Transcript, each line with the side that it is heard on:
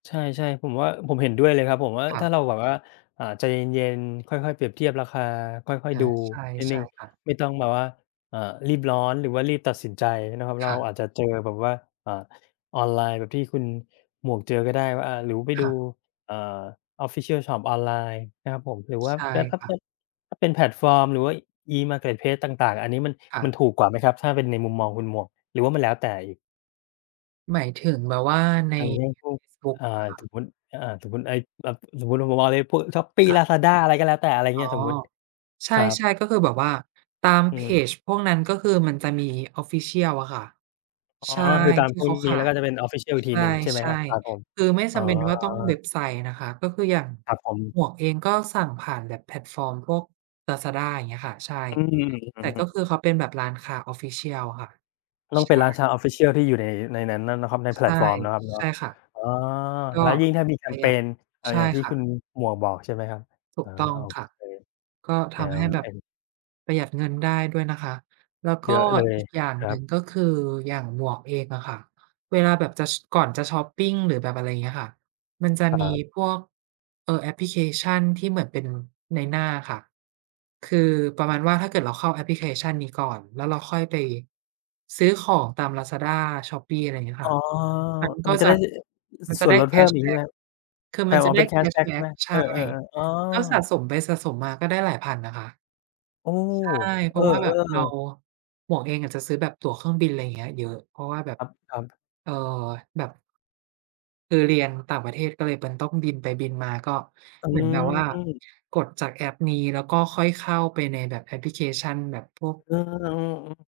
left: ใช่ ๆ ผมว่า ผมเห็นด้วยเลยครับ ผมว่า
right: ค่
left: ถ้า
right: ะ
left: เราแบบว่า อ่า ใจเย็น ๆ ค่อย ๆ เปรียบเทียบราคา ค่อย
right: อ
left: ๆ
right: า
left: ดู
right: ใช่
left: นิดห
right: ใ
left: น
right: ช
left: ึ
right: ่
left: ่ง
right: ค่ะ
left: ไม่ต้องแบบว่า อ่า รีบร้อน หรือว่า รีบตัดสินใจเนาะครับเน
right: ค
left: าะ
right: ่
left: เรา
right: ะ
left: อาจจะเจอแบบว่า อ่า ออนไลน์แบบที่คุณหมวกเจอก็ได้ว่า อ่า หรือไป
right: ค
left: ดู
right: ่ะ
left: อ่า official ชอปออนไลน์นะครับผม หรือว่า
right: ใช่ค่ะ
left: ถ้าเป็นแพลตฟอร์ม หรือว่า E-Marketplace ต่าง ๆ อันนี้มัน
right: ค่
left: มัน
right: ะ
left: ถูกกว่าไหมครับ? ถ้าเป็นในมุมมองคุณหมวก หรือว่ามันแล้วแต่อีก?
right: หมายถึงแบบว่าใน
left: อย่างเช่นพวก
right: ฟลุก
left: อ่า
right: เหรอคะ?
left: สมมุติ อ อ่า สมมุติไอ้แบบ สมมุติมามองในพวกช้อปปี้
right: ค่
left: ลา
right: ะ
left: ซาด้า อะไรก็แล้วแต่ อะไร
right: อ
left: เ
right: ๋
left: ง
right: อ
left: ี้ย สมมุติ
right: ใช
left: ครับ
right: ่ ๆ ก็คือแบบว่าตาม
left: อ
right: เพ
left: ือ
right: จพวกนั้น ก็คือมันจะมี official อะค่ะ
left: อ๋อ
right: ใช่
left: คือตา
right: ท
left: ม
right: ี่
left: พวก
right: เขาข
left: นี้
right: า
left: แล้ว
right: ย
left: ก็จะเป็น official อีก
right: ใ
left: ทีหนึ่ง ใช่ไหม
right: ช
left: ค
right: ่
left: รับ ครับผม
right: ๆ คือไม่
left: อ
right: จ
left: ๋อ
right: ำเป็นว่าต้องเว็บไซต์นะคะ ก็คืออย่าง
left: ครับผม
right: หมวกเองก็สั่งผ่านแบบแพลตฟอร์มพวกลาซาด้า อย่างเงี้ยค่ะ ใช่
left: อืม อ
right: แ
left: ื
right: ต่
left: อฮ
right: ก
left: ึ
right: ็คือเขาเป็นแบบร้านค้า official อะค่ะ
left: ต้อง
right: ใช
left: เป็น
right: ่
left: ร้านชาว official ที่อยู่ใน ในนั้นเนาะ เนาะครับ ในแพ
right: ใช
left: ล
right: ่
left: ตฟอร์มเนาะครับเนา
right: ใช
left: ะ
right: ่ค่ะ
left: อ๋อ!
right: ก็
left: แล้วยิ่งถ้ามีแค
right: ปร
left: ม
right: ะห
left: เ
right: ย
left: พ
right: ัด
left: น อ่า
right: ใช่
left: อย่างที่
right: ค่
left: คุณ
right: ะ
left: หมวกบอก ใช่ไหมครับ
right: ถู
left: อา
right: กต้อง
left: โอ
right: ค่
left: เค
right: ะ ก็
left: แ
right: ท
left: น
right: ำให
left: ว
right: ้ แบ
left: เป
right: บ
left: ็น
right: ประหยัดเงินได้ด้วยนะคะ แล้ว
left: เ
right: ก
left: ย
right: ็
left: อะเลย
right: อีกอย่าง
left: คร
right: ห
left: ั
right: นึ่
left: บ
right: งก็คือ อย่างหมวกเองอะค่ะ เวลาแบบจะ ช ก่อนจะชอปปิง หรือแบบอะไรเงี้ยค่ะ มันจะ
left: ค
right: ม
left: ร
right: ี
left: ับ
right: พวก เอ่อ แอปพลิเคชันที่เหมือนเป็นนายหน้าค่ะ คือประมาณว่าถ้าเกิดเราเข้าแอปพลิเคชันนี้ก่อน แล้วเราค่อยไปซื้อของตามลาซาด้า ช้อปปี้ อะไรเงี้ย
left: อ
right: ค
left: ๋
right: ่
left: อ!
right: ะ มัน
left: อ
right: ก็
left: มันจะ
right: จ
left: ไ
right: ะ
left: ด้ อ
right: มันจ
left: ส
right: ะ
left: ่ว
right: ไ
left: น
right: ด้
left: ลด
right: แค
left: เพิ่ม
right: ช
left: อี
right: แ
left: ก
right: บ
left: ใช
right: ็
left: ่ไหม
right: ก
left: ครับ?
right: คือ
left: ไอ้
right: มัน
left: อ
right: จ
left: ๋
right: ะ
left: อ
right: ได
left: เ
right: ้
left: ป็น แค
right: แค
left: ช
right: ช
left: แบ็ก
right: แบ
left: ใ
right: ็
left: ช่ไ
right: ก
left: หม?
right: ใช
left: เอ
right: ่
left: อ ๆ ๆ อ๋อ!
right: ก็สะสมไปสะสมมาก็ได้หลายพันนะคะ
left: โอ้!
right: ใช่ เ
left: เ
right: พ
left: อ
right: รา
left: อ
right: ะว่า แบบเรา
left: ๆ
right: หมวกเองอะจะซื้อแบบตั๋วเครื่องบิน ไรเงี้ย เยอะ เพราะว่าแบบ
left: ครับ ๆ
right: เอ่อ แบบ คือเรียนต่างประเทศ ก็เลยเป็นต้องบินไปบินมา ก็
left: อื
right: เหมือนแบบว่า
left: ม
right: กดจากแอปนี้ แล้วก็ค่อยเข้าไปในแบบแอปพลิเคชันแบบพวก
left: เออ อืม ๆ